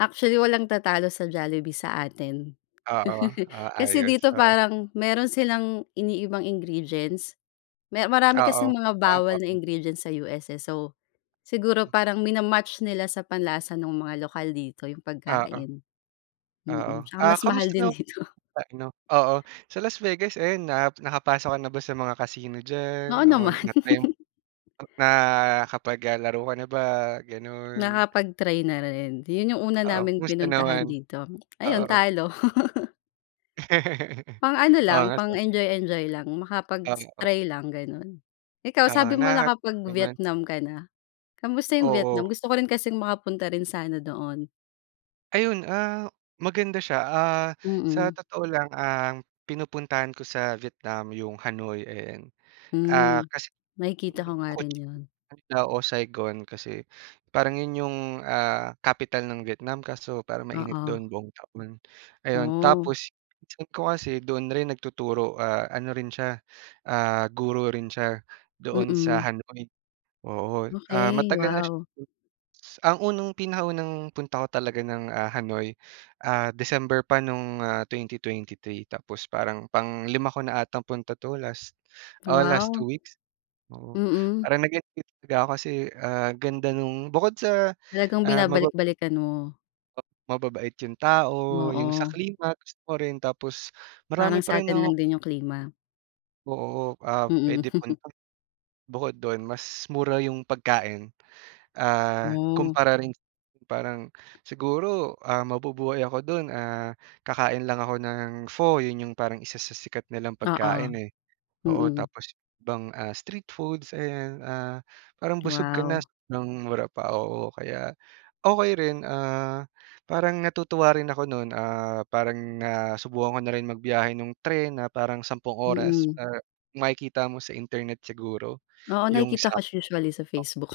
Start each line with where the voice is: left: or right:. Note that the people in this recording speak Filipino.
left: Actually, walang tatalo sa Jollibee sa atin.
right: Ah, oh. Ah,
left: Kasi
right: ayos.
left: dito
right: Oo.
left: parang meron silang iniibang ingredients. Me marami
right: Ah,
left: kasing
right: oh.
left: mga
right: Ah,
left: bawal na
right: oh.
left: ingredients sa US, eh. So, siguro
right: Hmm.
left: parang mina-match nila sa panlasa nung mga lokal dito yung
right: Ah, oh.
left: pagkain,
right: Oo.
left: mm. Tsaka
right: Ah
left: mas mahal
right: kamusta
left: din
right: nam
left: dito.
right: pa‘no. Oo, sa Las Vegas ayun na nakapasok ka na ba sa mga casino diyan?
left: Oo,
right: Oo,
left: naman.
right: na-try, eh, nakapag ah, laro ka na ba, ganon?
left: Nakapag-train na rin. Yun, yung una
right: Oo,
left: naming
right: kumusta
left: pinuntahan
right: naman?
left: dito. Ayun,
right: Oo.
left: talo. Pang ano
right: Oo,
left: lang,
right: nga so
left: pang-enjoy-enjoy lang. Makapag s
right: Oo.
left: try lang, ganon. Ikaw
right: Oo,
left: sabi mo
right: naha naman?
left: nakapag-Vietnam ka na. Kamusta yung Vietnam?
right: Oo.
left: Gusto ko rin kasing makapunta rin sana doon.
right: Ayun, ah, maganda siya. Ah, sa
left: Mm.
right: totoo lang ang pinupuntahan ko sa Vietnam yung Hanoi, ayan. Ah,
left: Hmm,
right: kasi,
left: nakikita
right: hmm,
left: ko nga
right: ko
left: rin yun.
right: nagda o Saigon kasi parang yun yung, ah, capital ng Vietnam. Kaso parang mainit
left: Oo.
right: doon buong taon, ayon.
left: Oh.
right: Tapos pinsan ko kasi doon rin nagtuturo, ah, ano rin siya, ah, guro rin siya doon sa
left: Mm.
right: Hanoi. Oo, ah,
left: Okey,
right: matagal na siya hmm.
left: wow.
right: Ang unang pinakaunang punta ko talaga ng, ah, Hanoi, ah December pa nung, ah, 2023. Tapos parang panglima ko na atang punta ‘to last, oh, last
left: Wow.
right: 2 weeks. Oo,
left: Mm.
right: parang nag-enjoy talaga ako kasi, ah, ganda nung bukod sa,
left: Talagang
right: ah, maba
left: binabalik-balikan mo.
right: pa mababait yung tao. Yung sa
left: Oo.
right: klima gusto ko rin, tapos marami
left: Parang
right: pa rin
left: sa’tin
right: ako
left: lang din yung klima.
right: Oo, ap
left: Mm.
right: puwedeng punta bukod dun, mas mura yung pagkain, ah,
left: Hmm.
right: kumpara rin parang siguro, ah, mabubuhay ako dun, ah, kakain lang ako ng pho. Yun, yung parang isa sa sikat nilang pagkain,
left: Oo.
right: eh. Oo,
left: Mm.
right: tapos ibang, ah, street foods, ayan. Ah, parang busog ka na
left: Wow.
right: s ng mura pa, oo. Kaya, okey rin, ah, parang natutuwa rin ako nun. Ah, parang nasubukan ko na rin magbiyahe nung tren na parang sampung oras
left: Mm.
right: para makikita mo sa Internet siguro
left: Oo,
right: yung
left: nakikita
right: Sap
left: ko sh usually sa
right: oh.
left: Facebook.